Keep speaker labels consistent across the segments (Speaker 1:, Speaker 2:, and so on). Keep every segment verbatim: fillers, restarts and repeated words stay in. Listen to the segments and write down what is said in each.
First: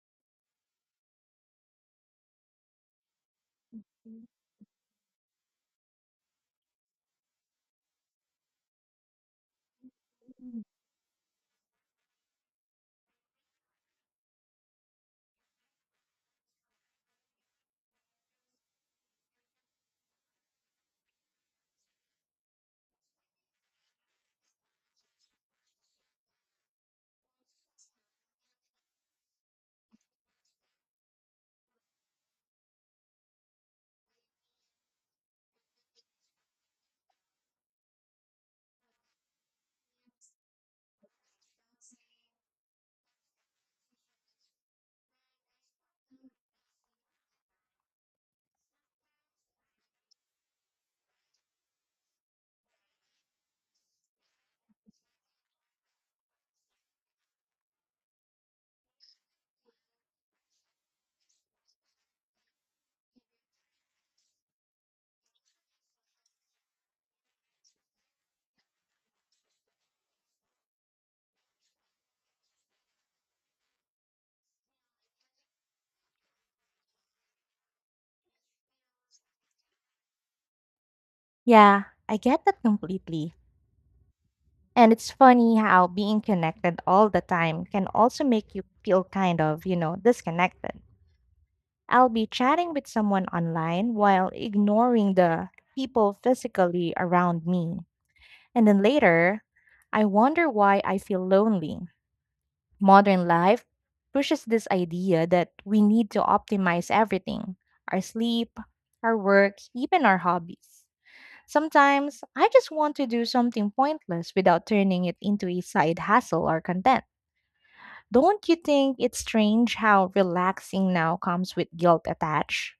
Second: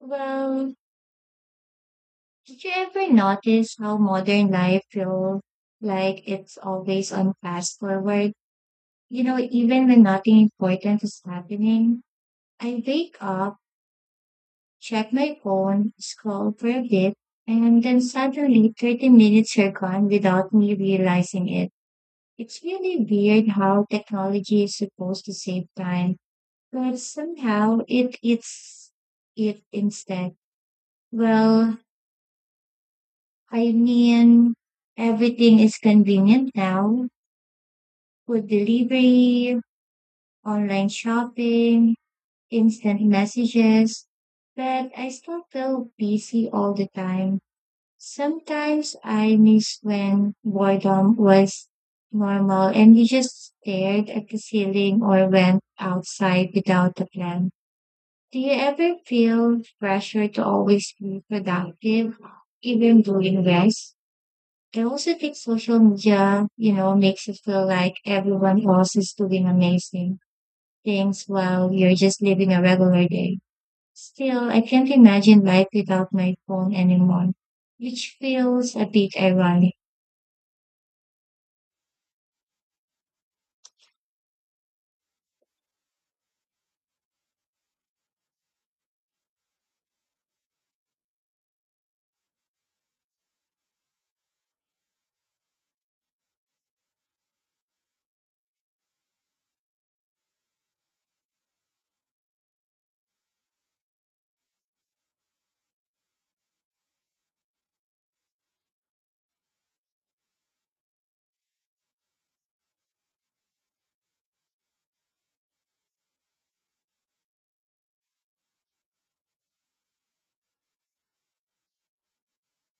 Speaker 1: Well, did you ever notice how
Speaker 2: Mm.
Speaker 1: modern life feels like it's always on fast forward? You know, even when nothing important is happening, I wake up, check my phone, scroll for a bit, and then suddenly thirty minutes are gone without me realizing it. It's really weird how technology is supposed to save time, but somehow it eats it instead. Well, I mean, everything is convenient now. Food delivery, online shopping, instant messages. But I still feel busy all the time. Sometimes I miss when boredom was normal and we just stared at the ceiling or went outside without a plan. Do you ever feel pressure to always be productive, even during rest? I also think social media, you know, makes it feel like everyone else is doing amazing things while you're just living a regular day. Still, I can't imagine life without my phone anymore, which feels a bit ironic.
Speaker 2: Yeah, I get that completely. And it's funny how being connected all the time can also make you feel kind of, you know, disconnected. I'll be chatting with someone online while ignoring the people physically around me. And then later, I wonder why I feel lonely. Modern life pushes this idea that we need to optimize everything our sleep, our work, even our hobbies. Sometimes I just want to do something pointless without turning it into a side hustle or content. Don't you think it's strange how relaxing now comes with guilt attached?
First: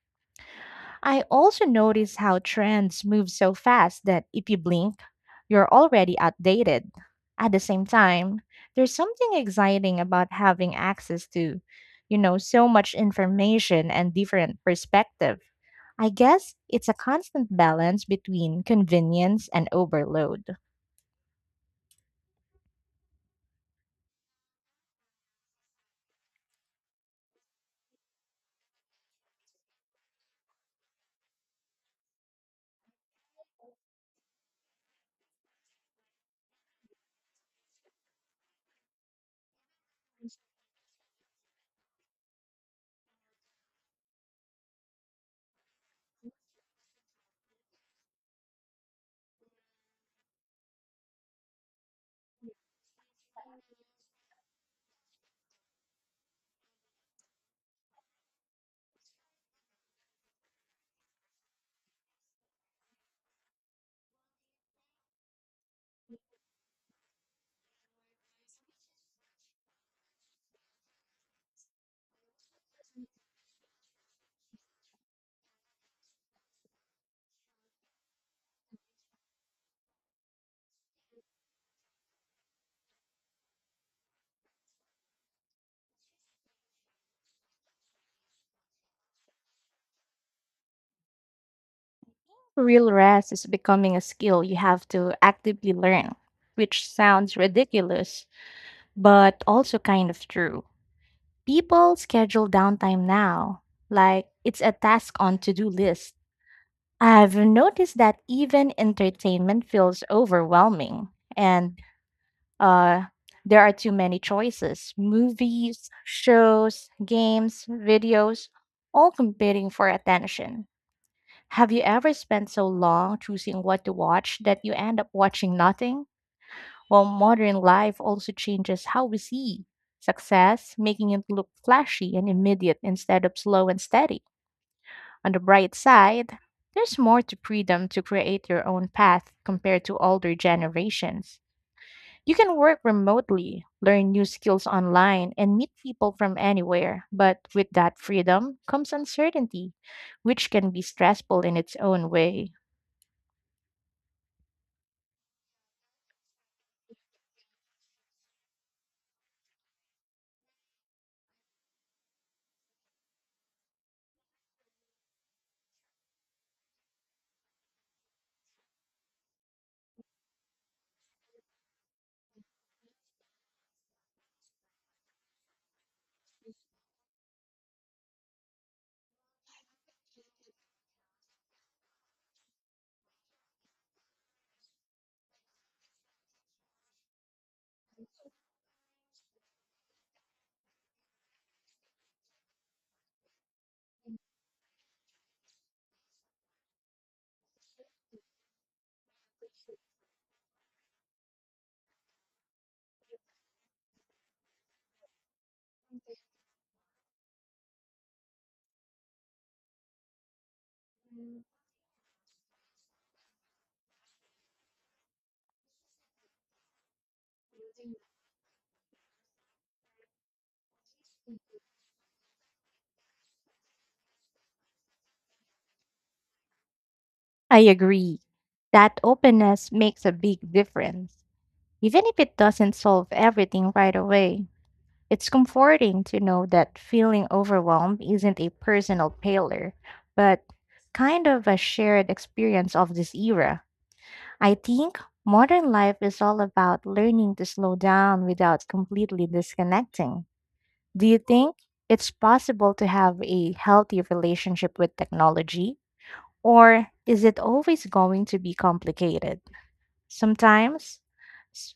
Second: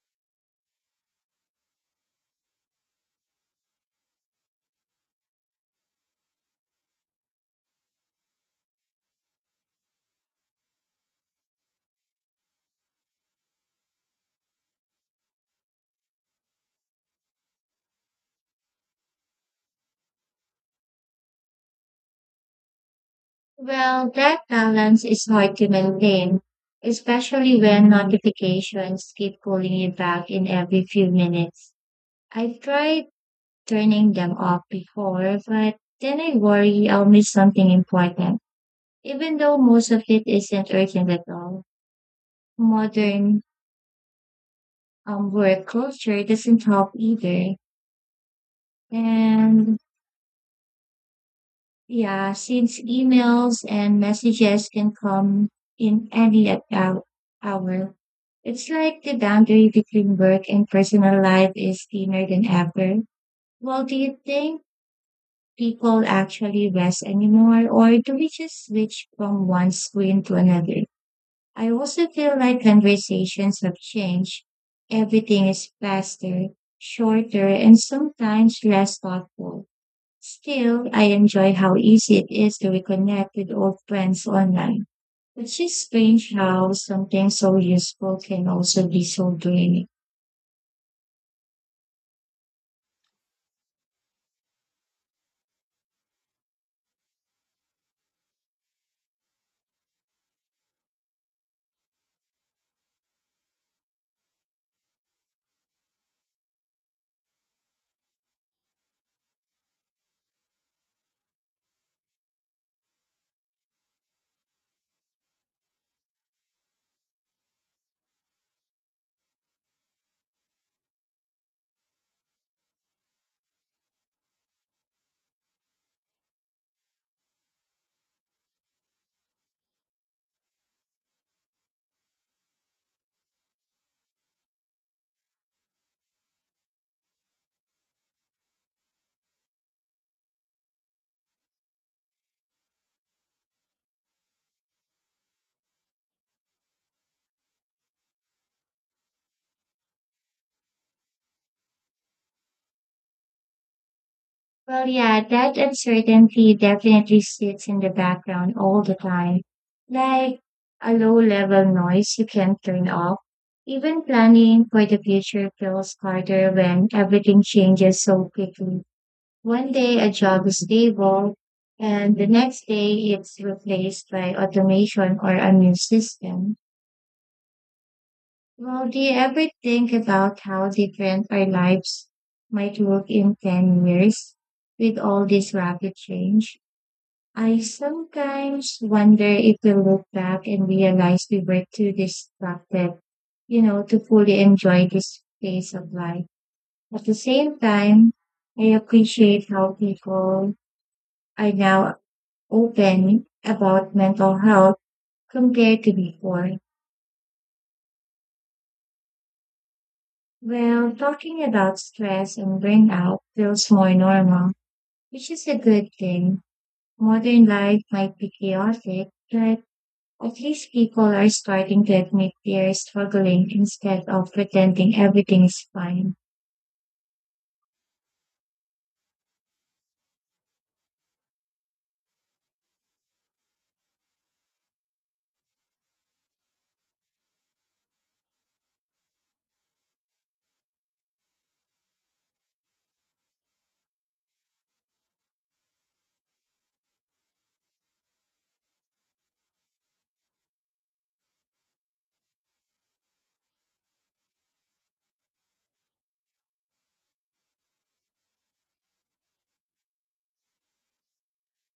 Speaker 2: I also notice how trends move so fast that if you blink, you're already outdated. At the same time, there's something exciting about having access to, you know, so much information and different perspective. I guess it's a constant balance between convenience and overload.
Speaker 1: Well, that balance is hard to maintain, especially when notifications keep pulling you back in every few minutes. I've tried turning them off before, but then I worry I'll miss something important. Even though most of it isn't urgent at all, modern um, work culture doesn't help either. And yeah, since emails and messages can come in any at hou- hour, it's like the boundary between work and personal life is thinner than ever. Well, do you think people actually rest anymore, or do we just switch from one screen to another? I also feel like conversations have changed. Everything is faster, shorter, and sometimes less thoughtful. Still, I enjoy how easy it is to reconnect with old friends online, which is strange how something so useful can also be so draining.
Speaker 2: Real rest is becoming a skill you have to actively learn, which sounds ridiculous, but also kind of true. People schedule downtime now, like it's a task on to do list. I've noticed that even entertainment feels overwhelming, and Uh, there are too many choices movies, shows, games, videos, all competing for attention. Have you ever spent so long choosing what to watch that you end up watching nothing? Well, modern life also changes how we see success, making it look flashy and immediate instead of slow and steady. On the bright side, there's more to freedom to create your own path compared to older generations. You can work remotely, learn new skills online, and meet people from anywhere. But with that freedom comes uncertainty, which can be stressful in its own way.
Speaker 1: Well, yeah, that uncertainty definitely sits in the background all the time, like a low level noise you can't turn off. Even planning for the future feels harder when everything changes so quickly. One day a job is stable, and the next day it's replaced by automation or a new system. Well, do you ever think about how different our lives might look in ten years with all this rapid change? I sometimes wonder if we'll look back and realize we were too distracted, you know, to fully enjoy this phase of life. At the same time, I appreciate how people are now open about mental health compared to before. Well, talking about stress and burnout feels more normal, which is a good thing. Modern life might be chaotic, but at least people are starting to admit they are struggling instead of pretending everything's fine.
Speaker 2: I agree. That openness makes a big difference. Even if it doesn't solve everything right away, it's comforting to know that feeling overwhelmed isn't a personal failure, but kind of a shared experience of this era. I think modern life is all about learning to slow down without completely disconnecting. Do you think it's possible to have a healthy relationship with technology? Or is it always going to be complicated? Sometimes s-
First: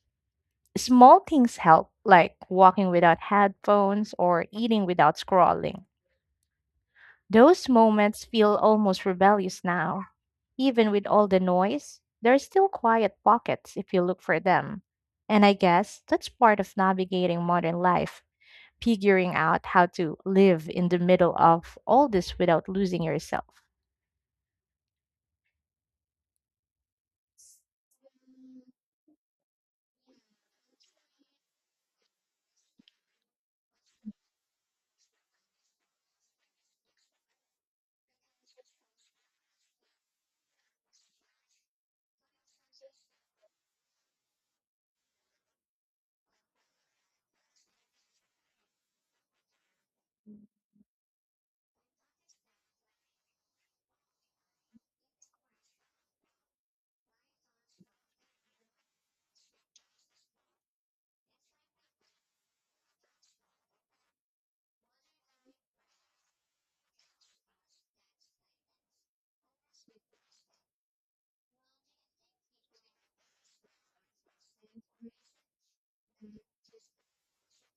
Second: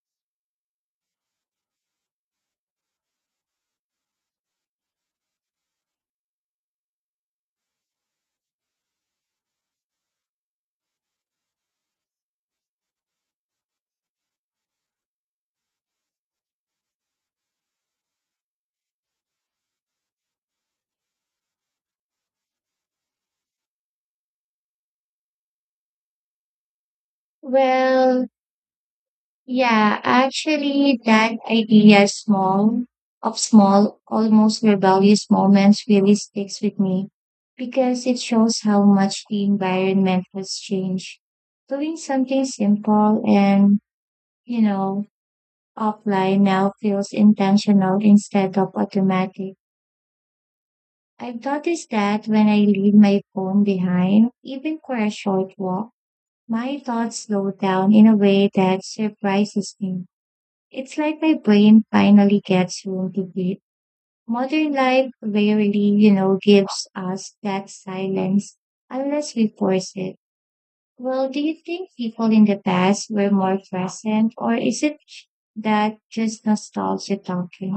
Speaker 2: small things help, like walking without headphones or eating without scrolling. Those moments feel almost rebellious now. Even with all the noise, there are still quiet pockets if you look for them. And I guess that's part of navigating modern life, figuring out how to live in the middle of all this without losing yourself.
Speaker 1: Well, yeah, actually, that idea small of small, almost rebellious moments really sticks with me because it shows how much the environment has changed. Doing something simple and, you know, offline now feels intentional instead of automatic. I've noticed that when I leave my phone behind, even for a short walk, my thoughts slow down in a way that surprises me. It's like my brain finally gets room to breathe. Modern life rarely, you know, gives us that silence unless we force it. Well, do you think people in the past were more present, or is it that just nostalgia talking?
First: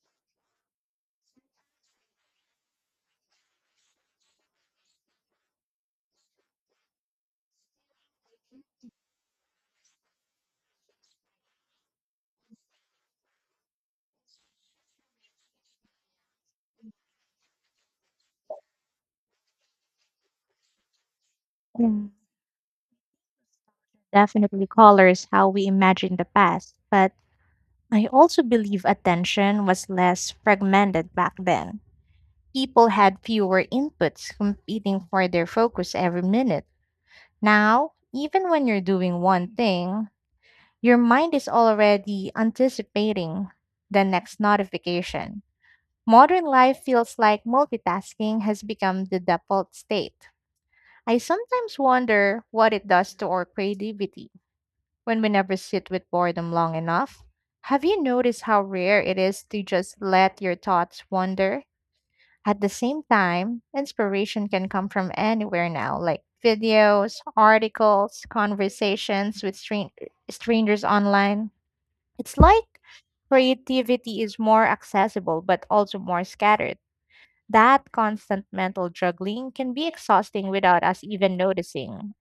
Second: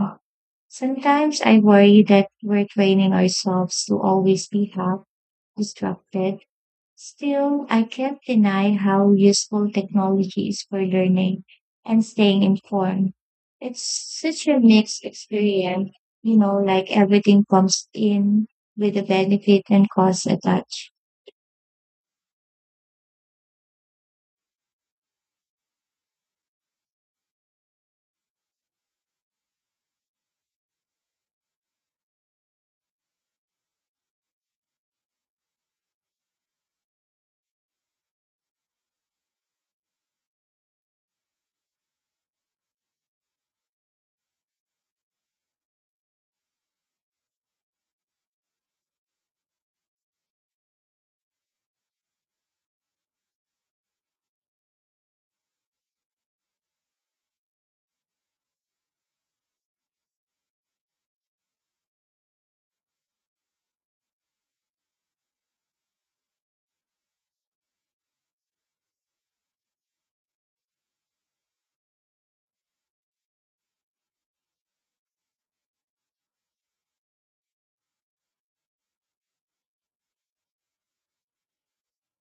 Speaker 1: Sometimes I worry that we're training ourselves to always be happy. Distracted. Still, I can't deny how useful technology is for learning and staying informed. It's such a mixed experience, you know, like everything comes in with a benefit and cost attached.
Speaker 2: Mm, definitely colors how we imagine the past, but I also believe attention was less fragmented back then. People had fewer inputs competing for their focus every minute. Now, even when you're doing one thing, your mind is already anticipating the next notification. Modern life feels like multitasking has become the default state. I sometimes wonder what it does to our creativity when we never sit with boredom long enough. Have you noticed how rare it is to just let your thoughts wander? At the same time, inspiration can come from anywhere now, like videos, articles, conversations with stran- strangers online. It's like creativity is more accessible but also more scattered. That constant mental juggling can be exhausting without us even noticing.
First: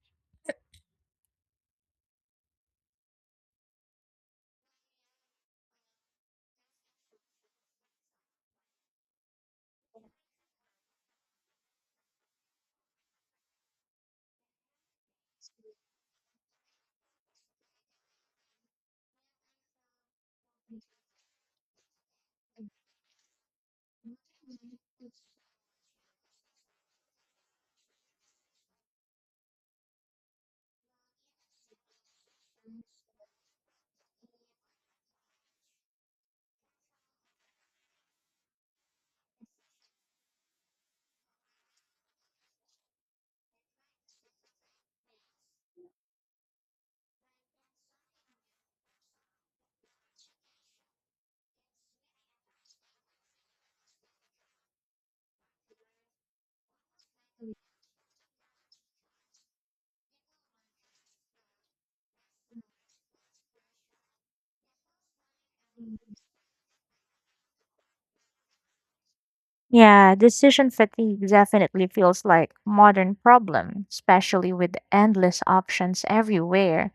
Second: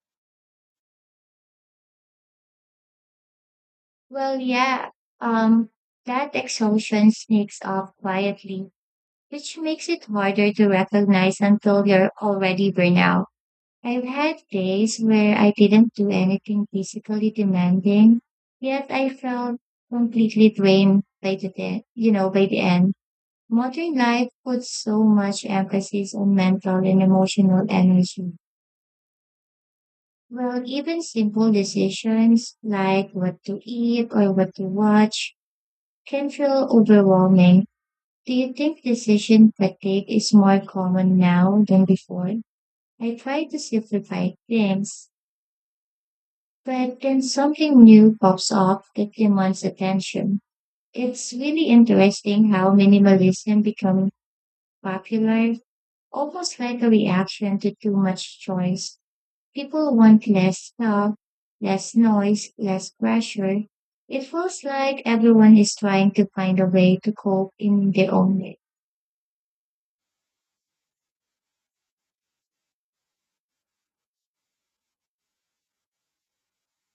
Speaker 1: Well, yeah, um, that exhaustion sneaks up quietly, which makes it harder to recognize until you're already burned out. I've had days where I didn't do anything physically demanding, yet I felt completely drained by the day, you know, by the end. Modern life puts so much emphasis on mental and emotional energy. Well, even simple decisions like what to eat or what to watch can feel overwhelming. Do you think decision fatigue is more common now than before? I try to simplify things, but then something new pops up that demands attention. It's really interesting how minimalism become popular, almost like a reaction to too much choice. People want less stuff, less noise, less pressure. It feels like everyone is trying to find a way to cope in their own way.
Speaker 2: Yeah, decision fatigue definitely feels like modern problem, especially with endless options everywhere.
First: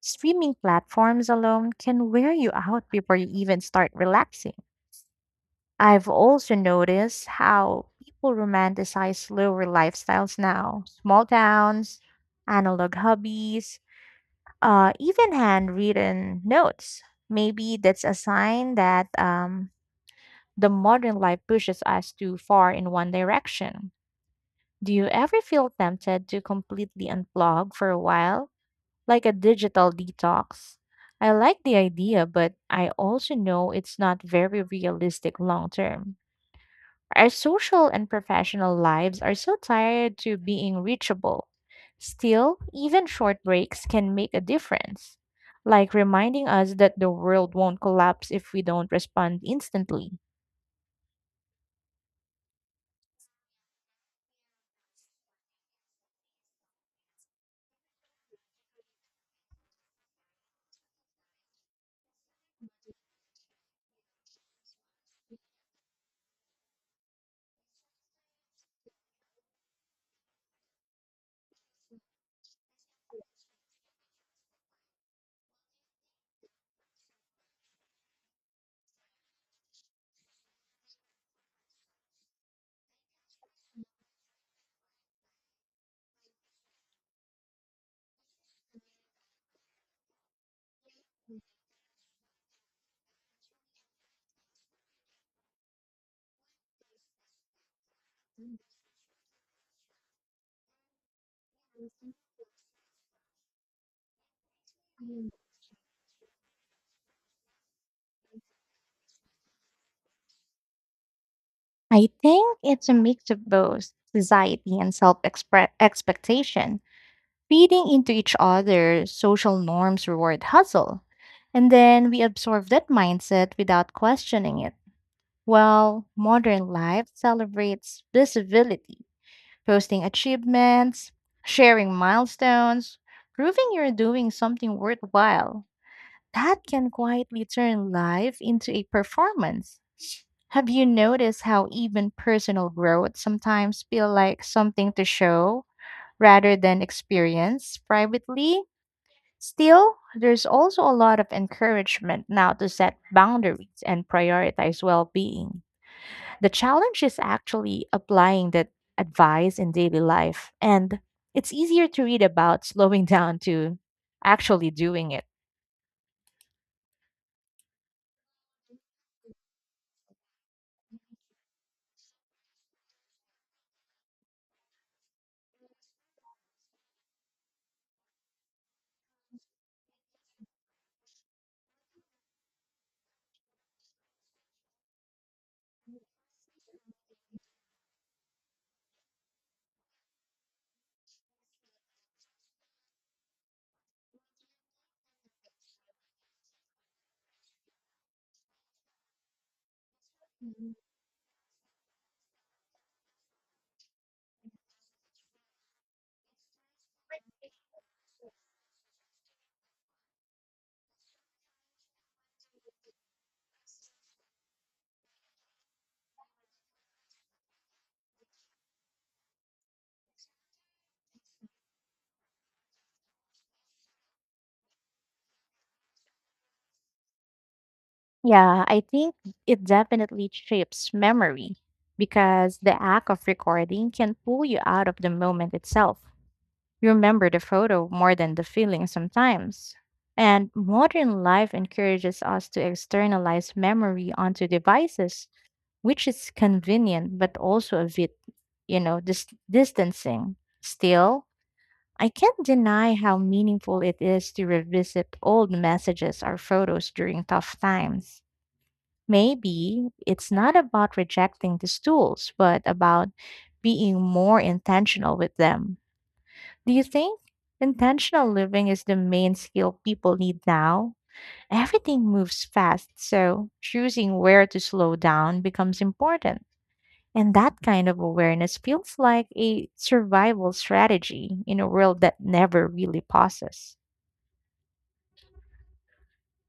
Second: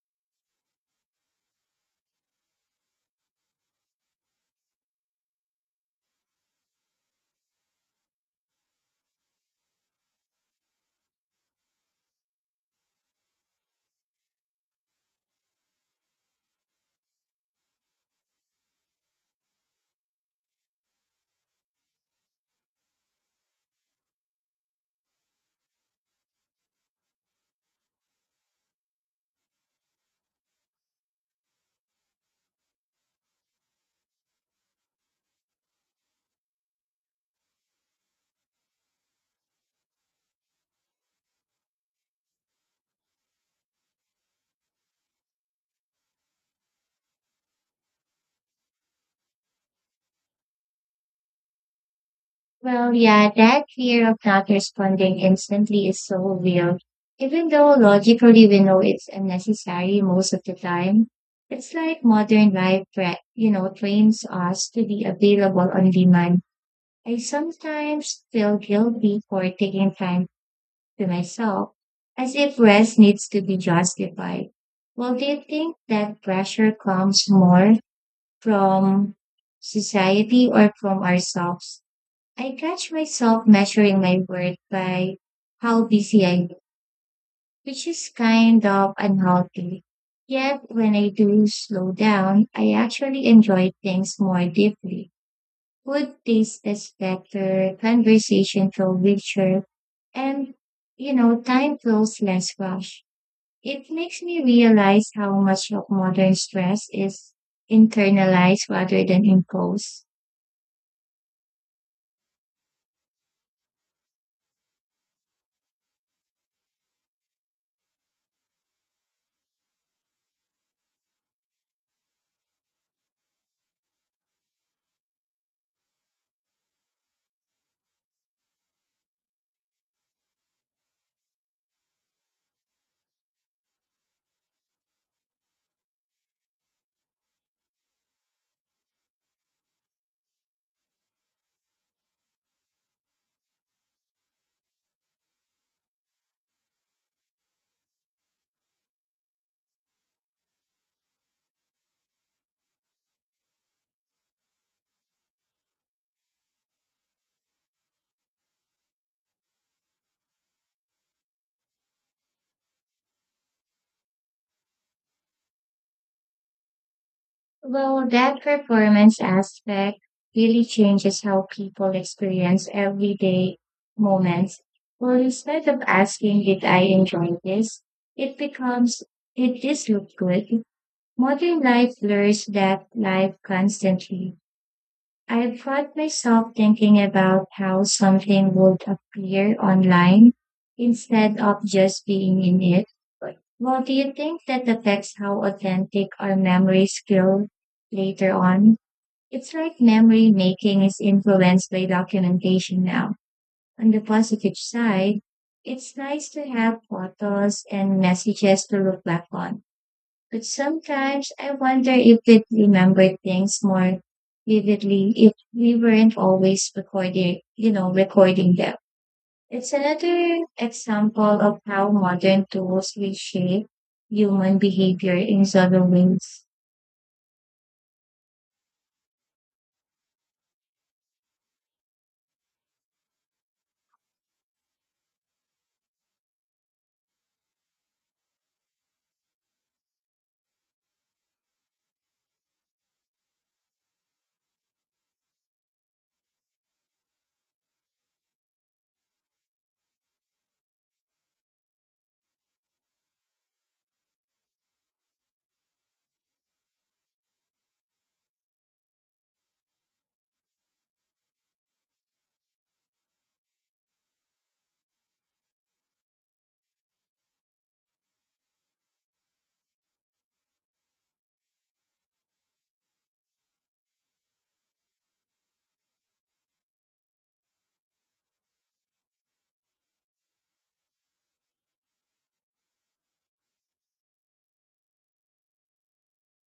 Speaker 2: Streaming platforms alone can wear you out before you even start relaxing. I've also noticed how people romanticize slower lifestyles now. Small towns, analog hobbies, uh, even handwritten notes. Maybe that's a sign that um, the modern life pushes us too far in one direction. Do you ever feel tempted to completely unplug for a while, like a digital detox? I like the idea, but I also know it's not very realistic long term. Our social and professional lives are so tired to being reachable. Still, even short breaks can make a difference, like reminding us that the world won't collapse if we don't respond instantly.
Speaker 1: Well, yeah, that fear of not responding instantly is so real. Even though logically we know it's unnecessary most of the time, it's like modern life, tra- you know, trains us to be available on demand. I sometimes feel guilty for taking time to myself, as if rest needs to be justified. Well, do you think that pressure comes more from society or from ourselves? I catch myself measuring my worth by how busy I am, which is kind of unhealthy. Yet when I do slow down, I actually enjoy things more deeply. Food tastes better, conversation feel richer, and, you know, time feels less rushed. It makes me realize how much of modern stress is internalized rather than imposed.
Speaker 2: I think it's a mix of both society and self expectation, feeding into each other, social norms reward hustle. And then we absorb that mindset without questioning it. Well, modern life celebrates visibility, posting achievements, sharing milestones, proving you're doing something worthwhile. That can quietly turn life into a performance. Have you noticed how even personal growth sometimes feel like something to show rather than experience privately? Still, there's also a lot of encouragement now to set boundaries and prioritize well-being. The challenge is actually applying that advice in daily life, and it's easier to read about slowing down to actually doing it.
Speaker 1: Well, that performance aspect really changes how people experience everyday moments. Well, instead of asking, did I enjoy this? It becomes, did this look good? Modern life blurs that life constantly. I found myself thinking about how something would appear online instead of just being in it. Well, do you think that affects how authentic our memories feel later on? It's like memory
Speaker 2: Mhm.
Speaker 1: making is influenced by documentation now. On the positive side, it's nice to have photos and messages to look back on. But sometimes I wonder if we remember things more vividly if we weren't always recording, you know, recording them. It's another example of how modern tools reshape human behavior in subtle ways.
Speaker 2: Yeah, I think it definitely shapes memory because the act of recording can pull you out of the moment itself. You remember the photo more than the feeling sometimes. And modern life encourages us to externalize memory onto devices which is convenient but also a bit, you know, dis- distancing. Still, I can't deny how meaningful it is to revisit old messages or photos during tough times. Maybe it's not about rejecting these tools, but about being more intentional with them. Do you think intentional living is the main skill people need now? Everything moves fast, so choosing where to slow down becomes important. And that kind of awareness feels like a survival strategy in a world that never really pauses.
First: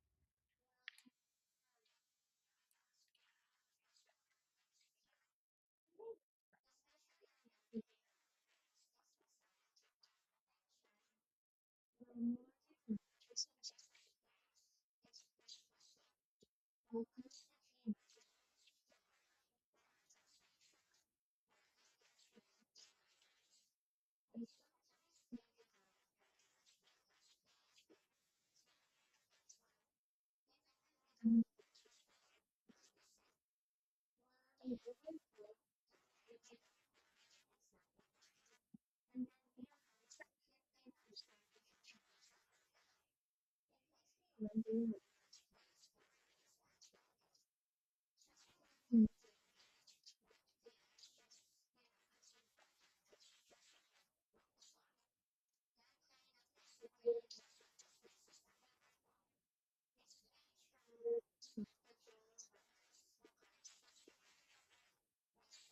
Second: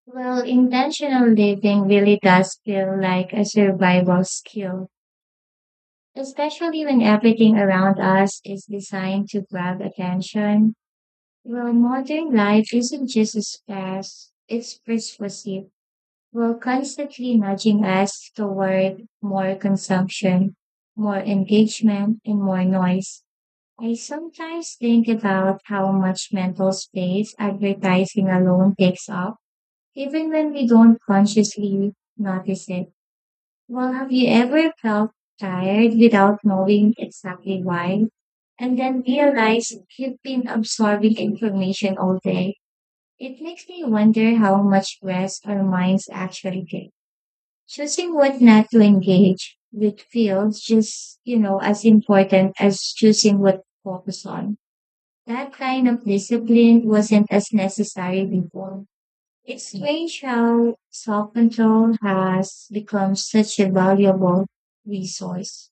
Speaker 1: Well, intentional living really does feel like a survival skill, especially when everything around us is designed to grab attention. Well, modern life isn't just as fast, it's persuasive. We're constantly nudging us toward more consumption, more engagement, and more noise. I sometimes think about how much mental space advertising alone takes up, even when we don't consciously notice it. Well, have you ever felt tired without knowing exactly why? And then realized you've been absorbing information all day? It makes me wonder how much rest our minds actually get. Choosing what not to
Speaker 2: Mm.
Speaker 1: engage with feels just, you know, as important as choosing what to focus on. That kind of discipline wasn't as necessary before. It's strange how self control has become such a valuable resource.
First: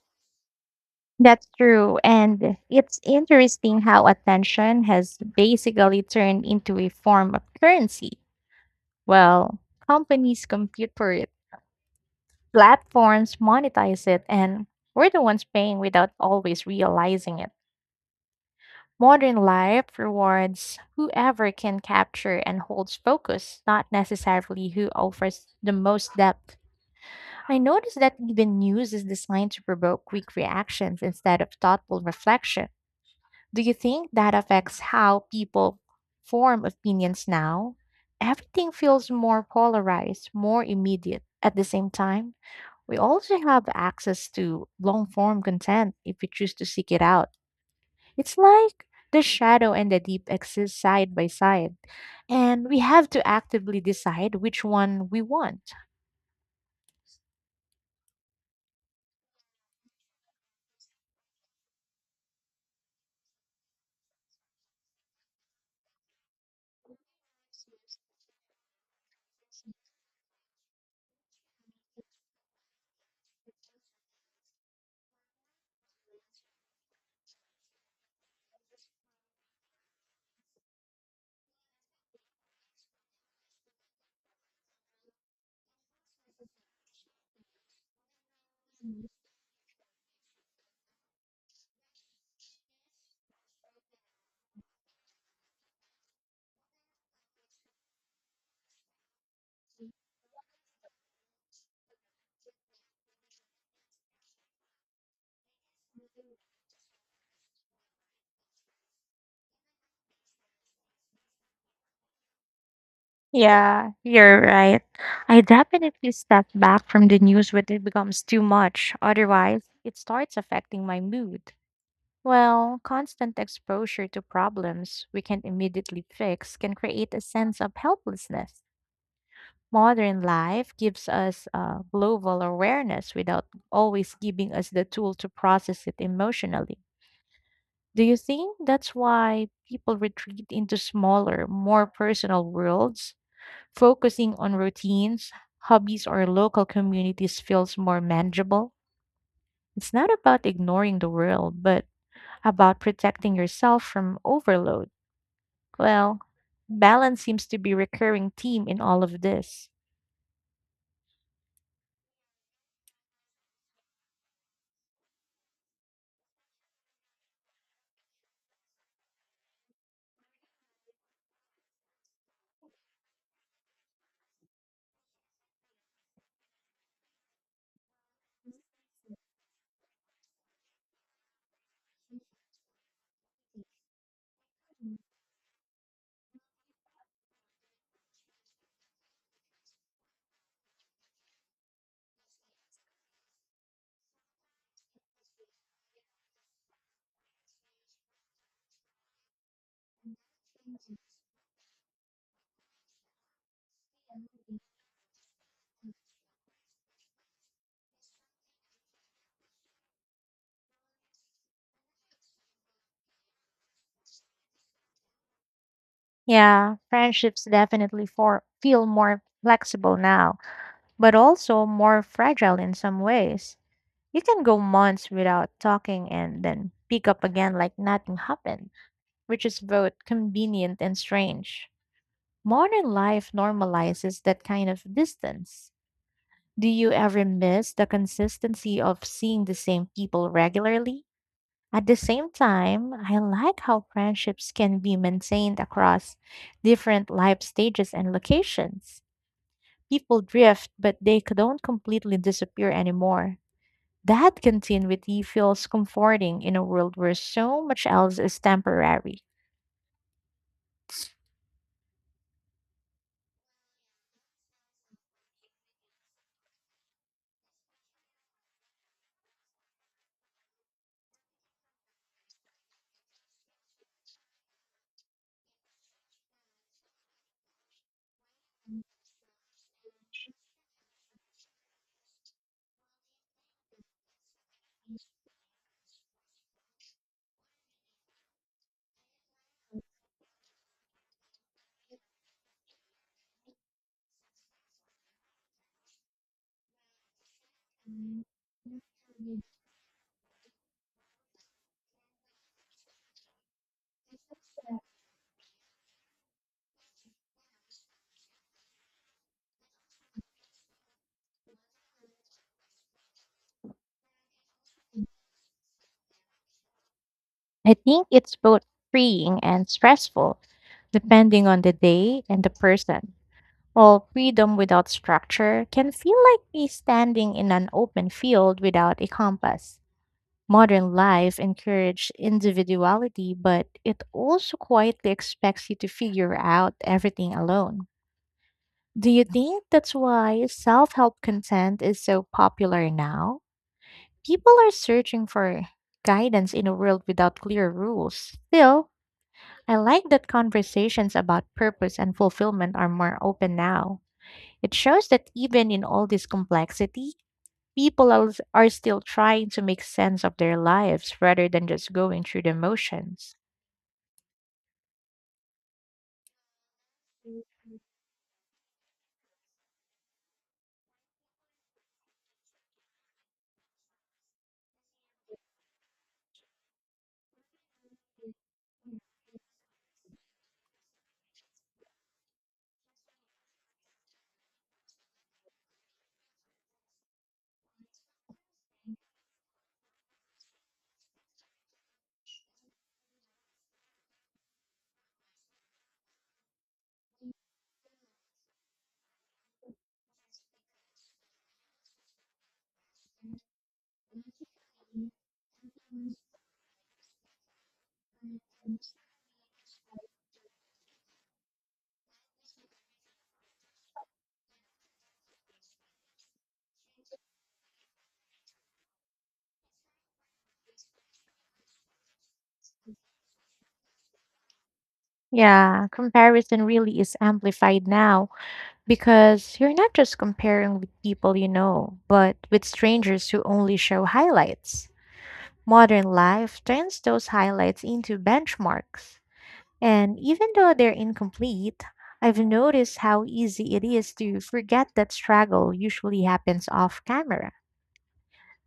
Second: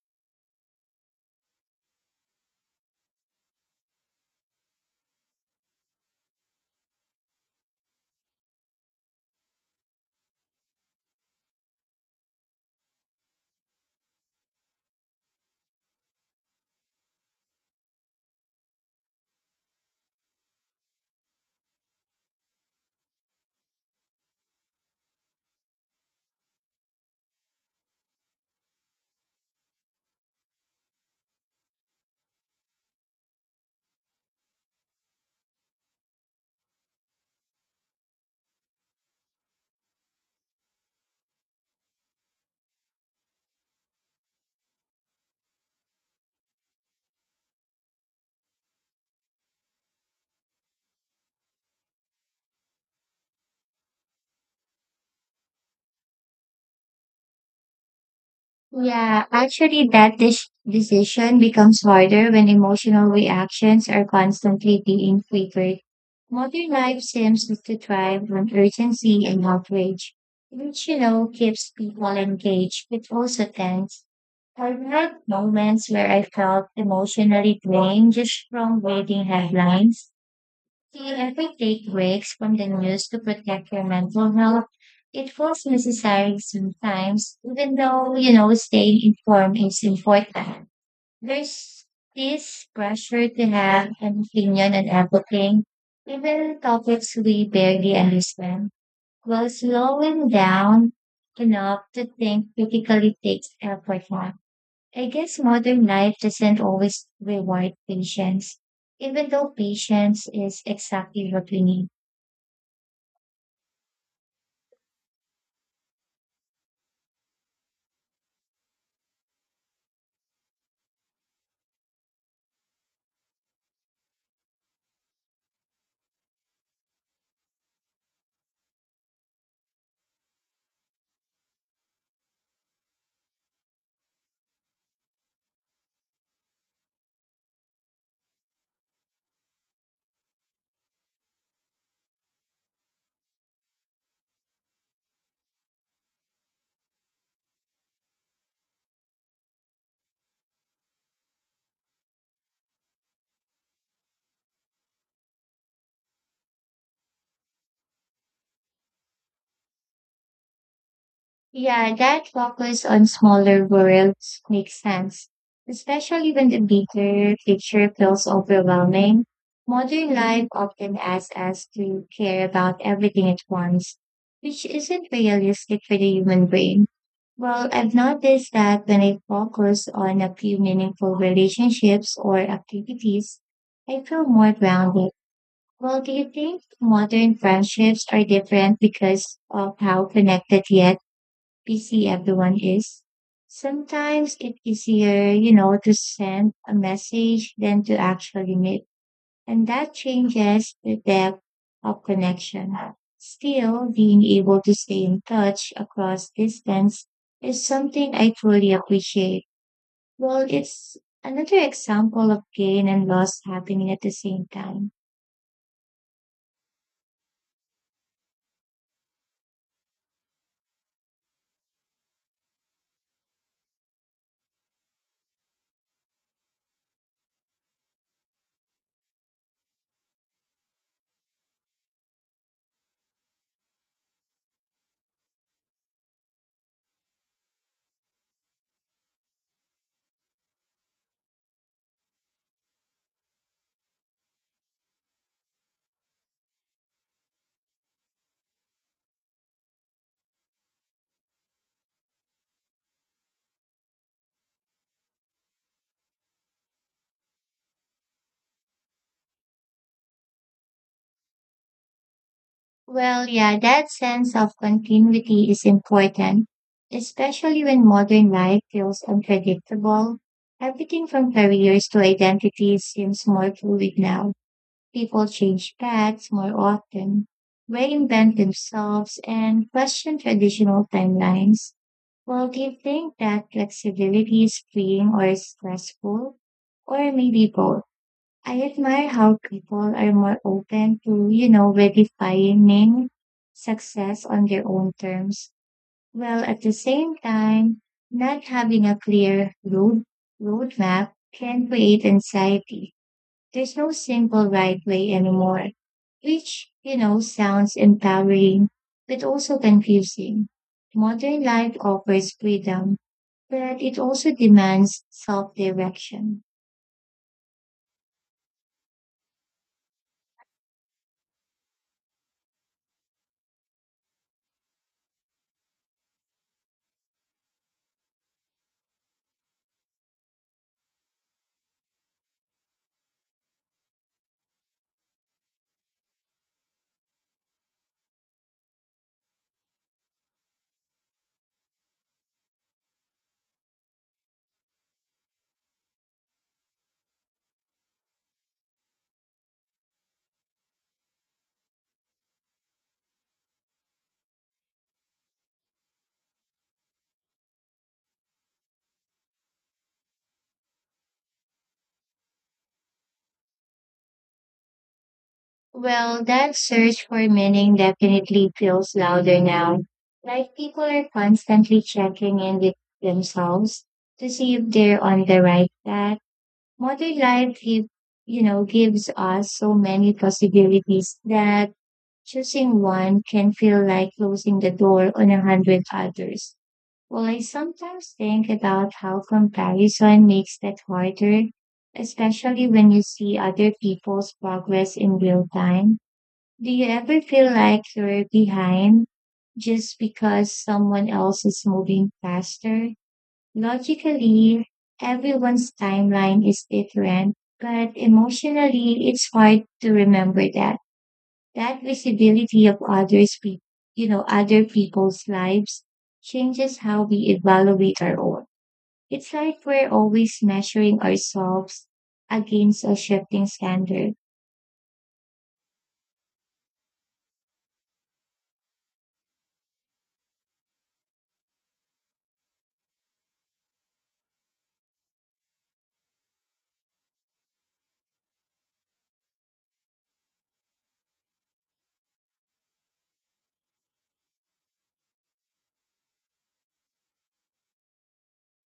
Speaker 2: That's true. And it's interesting how attention has basically turned into a form of currency. Well, companies compete for it, platforms monetize it, and we're the ones paying without always realizing it. Modern life rewards whoever can capture and holds focus, not necessarily who offers the most depth. I noticed that even news is designed to provoke quick reactions instead of thoughtful reflection. Do you think that affects how people form opinions now? Everything feels more polarized, more immediate. At the same time, we also have access to long form content if we choose to seek it out. It's like the shadow and the deep exist side by side, and we have to actively decide which one we want.
Speaker 1: Yeah, actually, that dis- decision becomes harder when emotional reactions are constantly being triggered. Modern life seems to thrive on urgency and outrage, which, you know, keeps people engaged, but also tense. I've had moments where I felt emotionally drained just from reading headlines, can every take breaks from the news to protect your mental health? It feels necessary sometimes, even though, you know, staying informed is important. There's this pressure to have an opinion on everything, even topics we barely understand. While slowing down enough to think critically takes effort now. I guess modern life doesn't always reward patience, even though patience is exactly what we need.
Speaker 2: Yeah, you're right. I definitely step back from the news when it becomes too much. Otherwise, it starts affecting my mood. Well, constant exposure to problems we can't immediately fix can create a sense of helplessness. Modern life gives us uh, global awareness without always giving us the tool to process it emotionally. Do you think that's why people retreat into smaller, more personal worlds? Focusing on routines, hobbies, or local communities feels more manageable. It's not about ignoring the world, but about protecting yourself from overload. Well, balance seems to be recurring theme in all of this.
Speaker 1: Yeah, that focus on smaller worlds makes sense, especially when the bigger picture feels overwhelming. Modern life often asks us to care about everything at once, which isn't realistic for the human brain. Well, I've noticed that when I focus on a few meaningful relationships or activities, I feel more grounded. Well, do you think modern friendships are different because of how connected yet busy everyone is, sometimes it's easier, you know, to send a message than to actually meet. And that changes the depth of connection. Still, being able to stay in touch across distance is something I truly appreciate. Well, it's another example of gain and loss happening at the same time.
Speaker 2: Yeah, friendships definitely for, feel more flexible now, but also more fragile in some ways. You can go months without talking and then pick up again like nothing happened, which is both convenient and strange. Modern life normalizes that kind of distance. Do you ever miss the consistency of seeing the same people regularly? At the same time, I like how friendships can be maintained across different life stages and locations. People drift, but they c- don't completely disappear anymore. That continuity feels comforting in a world where so much else is temporary.
Speaker 1: Well, yeah, that sense of continuity is important, especially when modern life feels unpredictable. Everything from careers to identities seems more fluid now. People change paths more often, reinvent themselves, and question traditional timelines. Well, do you think that flexibility is freeing or stressful? Or maybe both? I admire how people are more open to, you know, redefining success on their own terms, while at the same time, not having a clear road roadmap can create anxiety. There's no simple right way anymore, which, you know, sounds empowering, but also confusing. Modern life offers freedom, but it also demands self-direction.
Speaker 2: I think it's both freeing and stressful, depending on the day and the person. While freedom without structure can feel like me standing in an open field without a compass. Modern life encourages individuality, but it also quietly expects you to figure out everything alone. Do you think that's why self help content is so popular now? People are searching for guidance in a world without clear rules. Still, I like that conversations about purpose and fulfillment are more open now. It shows that even in all this complexity, people are are still trying to make sense of their lives rather than just going through the motions.
Speaker 1: Well, that search for meaning definitely feels louder now. Like people are constantly checking in with themselves to see if they're on the right path. Modern life, give, you know, gives us so many possibilities that choosing one can feel like closing the door on a hundred others. Well, I sometimes think about how comparison makes that harder, especially when you see other people's progress in real time. Do you ever feel like you're behind just because someone else is moving faster? Logically, everyone's timeline is different, but emotionally, it's hard to remember that. That visibility of others, pe- you know, other people's lives changes how we evaluate our own. It's like we're always measuring ourselves against a shifting standard.
Speaker 2: Yeah, comparison really is amplified now because you're not just comparing with people you know, but with strangers who only show highlights. Modern life turns those highlights into benchmarks. And even though they're incomplete, I've noticed how easy it is to forget that struggle usually happens off camera.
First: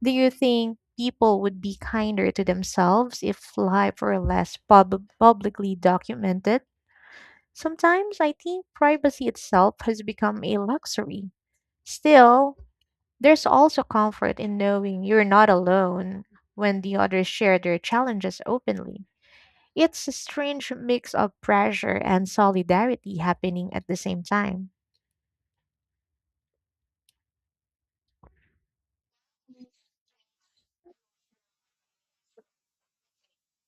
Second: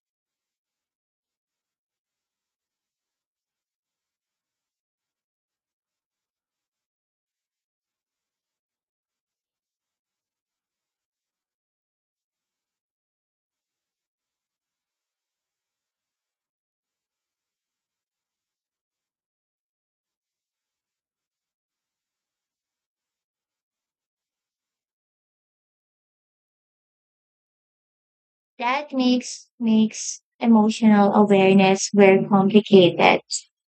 Speaker 2: Do you think people would be kinder to themselves if life were less pub- publicly documented? Sometimes I think privacy itself has become a luxury. Still, there's also comfort in knowing you're not alone when the others share their challenges openly. It's a strange mix of pressure and solidarity happening at the same time.
Speaker 1: That makes makes emotional awareness very complicated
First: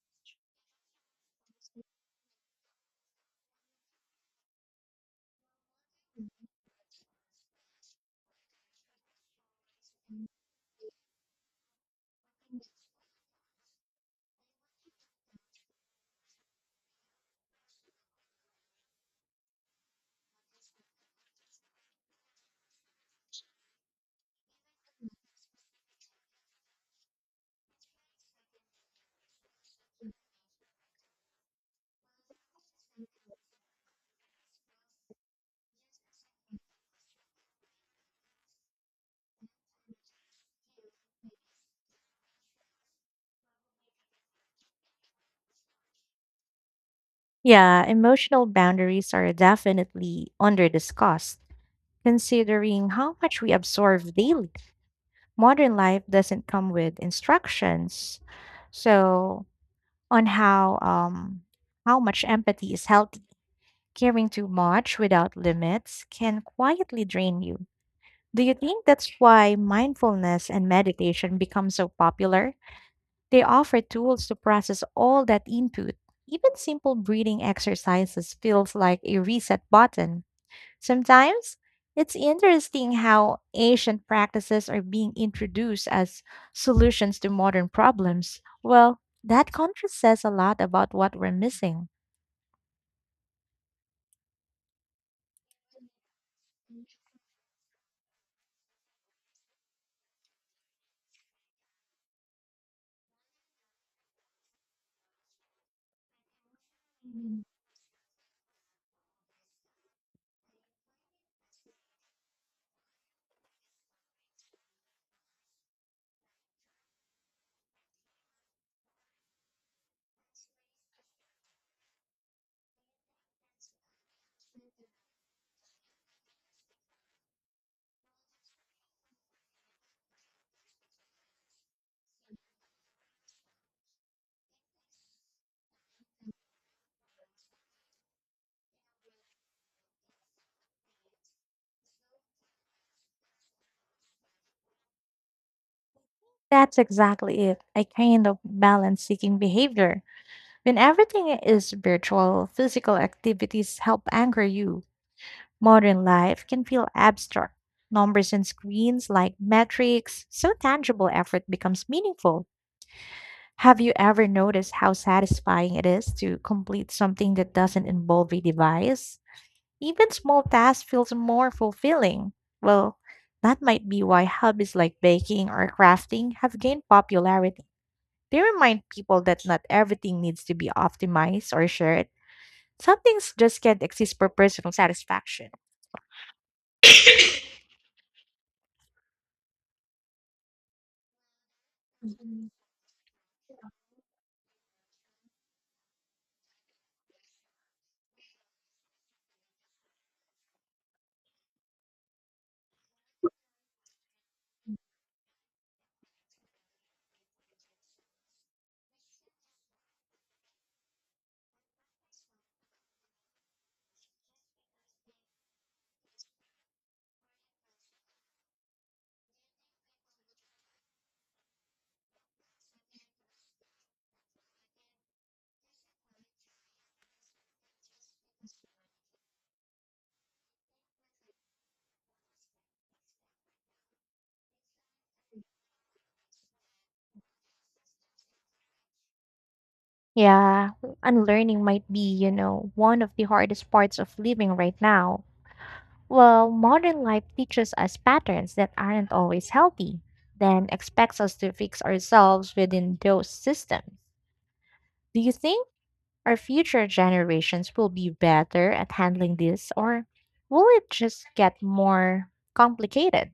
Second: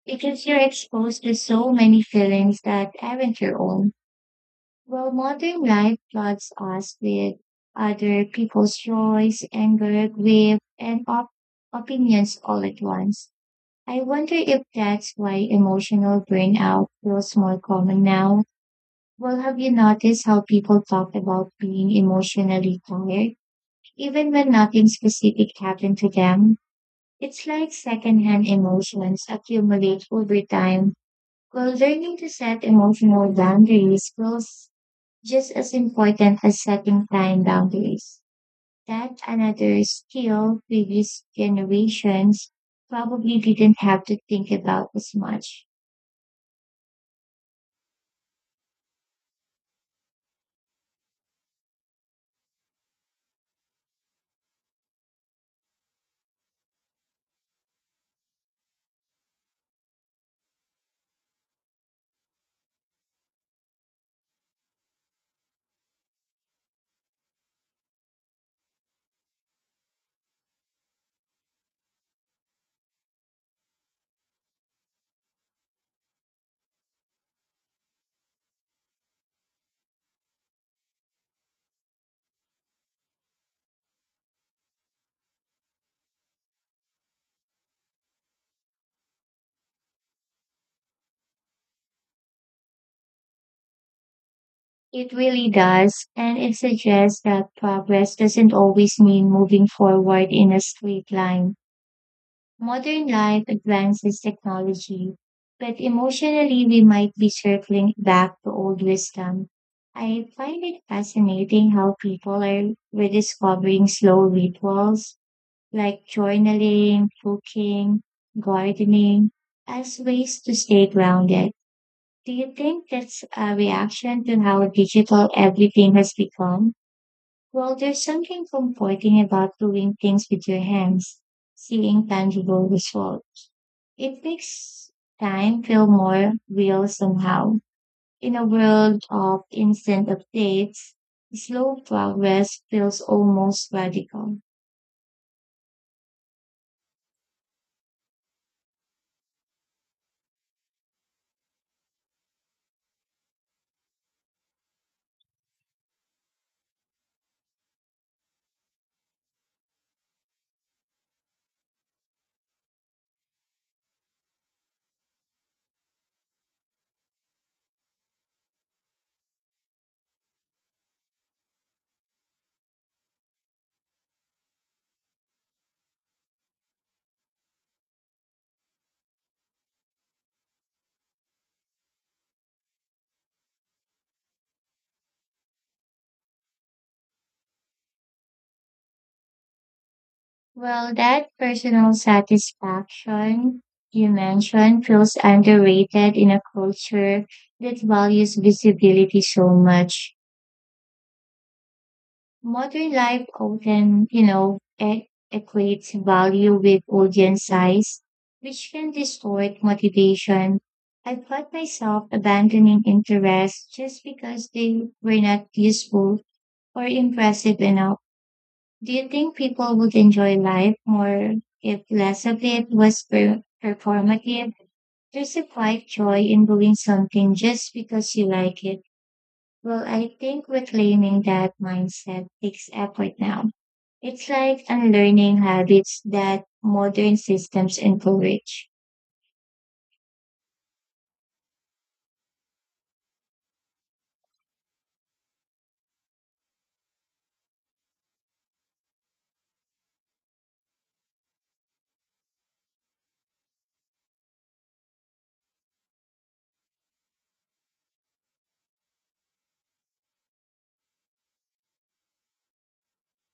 Speaker 1: because you're exposed to so many feelings that aren't your own. Well, modern life floods us with other people's joys, anger, grief, and op- opinions all at once. I wonder if that's why emotional burnout feels more common now. Well, have you noticed how people talk about being emotionally tired, even when nothing specific happened to them? It's like secondhand emotions accumulate over time, while learning to set emotional boundaries was just as important as setting time boundaries. That's another skill previous generations probably didn't have to think about as much.
Speaker 2: Yeah, emotional boundaries are definitely under discussed, considering how much we absorb daily. Modern life doesn't come with instructions. So, on how um how much empathy is healthy. Caring too much without limits can quietly drain you. Do you think that's why mindfulness and meditation become so popular? They offer tools to process all that input. Even simple breathing exercises feels like a reset button. Sometimes it's interesting how ancient practices are being introduced as solutions to modern problems. Well, that contrast says a lot about what we're missing.
Speaker 1: It really does, and it suggests that progress doesn't always mean moving forward in a straight line. Modern life advances technology, but emotionally we might be
Speaker 2: Mm.
Speaker 1: circling back to old wisdom. I find it fascinating how people are rediscovering slow rituals like journaling, cooking, gardening as ways to stay grounded. Do you think that's a reaction to how digital everything has become? Well, there's something comforting about doing things with your hands, seeing tangible results. It makes time feel more real somehow. In a world of instant updates, slow progress feels almost radical.
Speaker 2: That's exactly it. A kind of balance seeking behavior. When everything is virtual, physical activities help anchor you. Modern life can feel abstract. Numbers and screens like metrics, so tangible effort becomes meaningful. Have you ever noticed how satisfying it is to complete something that doesn't involve a device? Even small tasks feels more fulfilling. Well, that might be why hobbies like baking or crafting have gained popularity. They remind people that not everything needs to be optimized or shared. Some things just can't exist for personal satisfaction.
Speaker 1: Well, that personal satisfaction you mentioned feels underrated in a culture that values visibility so much. Modern life often, you know, e- equates value with audience size, which can distort motivation. I caught myself abandoning interests just because they were not useful or impressive enough. Do you think people would enjoy life more if less of it was per- performative? There's a quiet joy in doing something just because you like it. Well, I think reclaiming that mindset takes effort now. It's like unlearning habits that modern systems encourage.
Speaker 2: Yeah, unlearning might be, you know, one of the hardest parts of living right now. Well, modern life teaches us patterns that aren't always healthy, then expects us to fix ourselves within those systems. Do you think our future generations will be better at handling this, or will it just get more complicated?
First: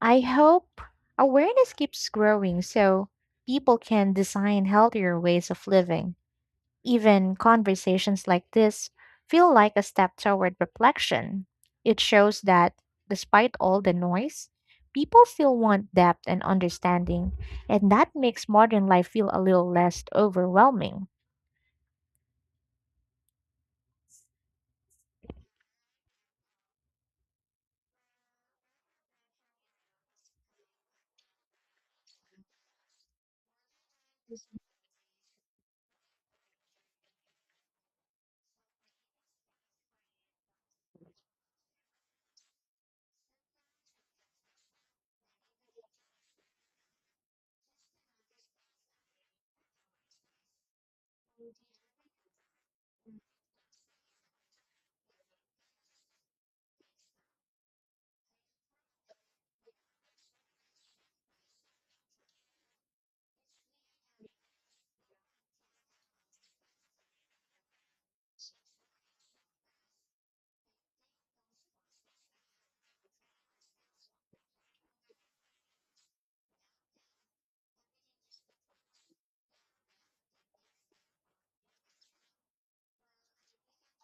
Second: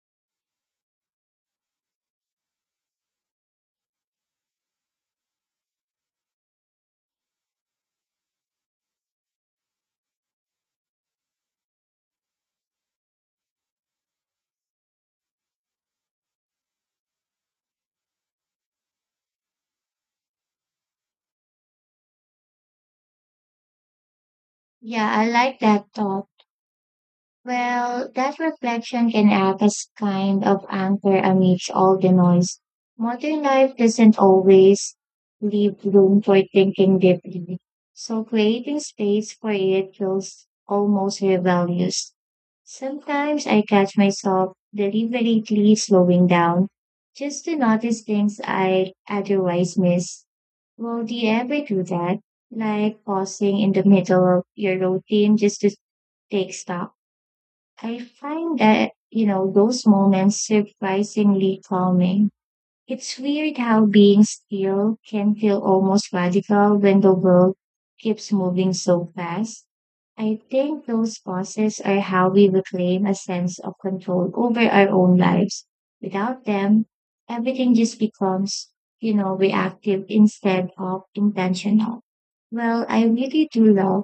Speaker 2: I hope awareness keeps growing so people can design healthier ways of living. Even conversations like this feel like a step toward reflection. It shows that, despite all the noise, people still want depth and understanding, and that makes modern life feel a little less overwhelming.
Speaker 1: Yeah, I like that thought. Well, that reflection can act as kind of anchor amidst all the noise. Modern life doesn't always leave room for thinking deeply, so creating space for it feels almost rebellious. Sometimes I catch myself deliberately slowing down just to notice things I otherwise miss. Well, do you ever do that? Like pausing in the middle of your routine just to take stock? I find that, you know, those moments surprisingly calming. It's weird how being still can feel almost radical when the world keeps moving so fast. I think those pauses are how we reclaim a sense of control over our own lives. Without them, everything just becomes, you know, reactive instead of intentional. Well, I really do love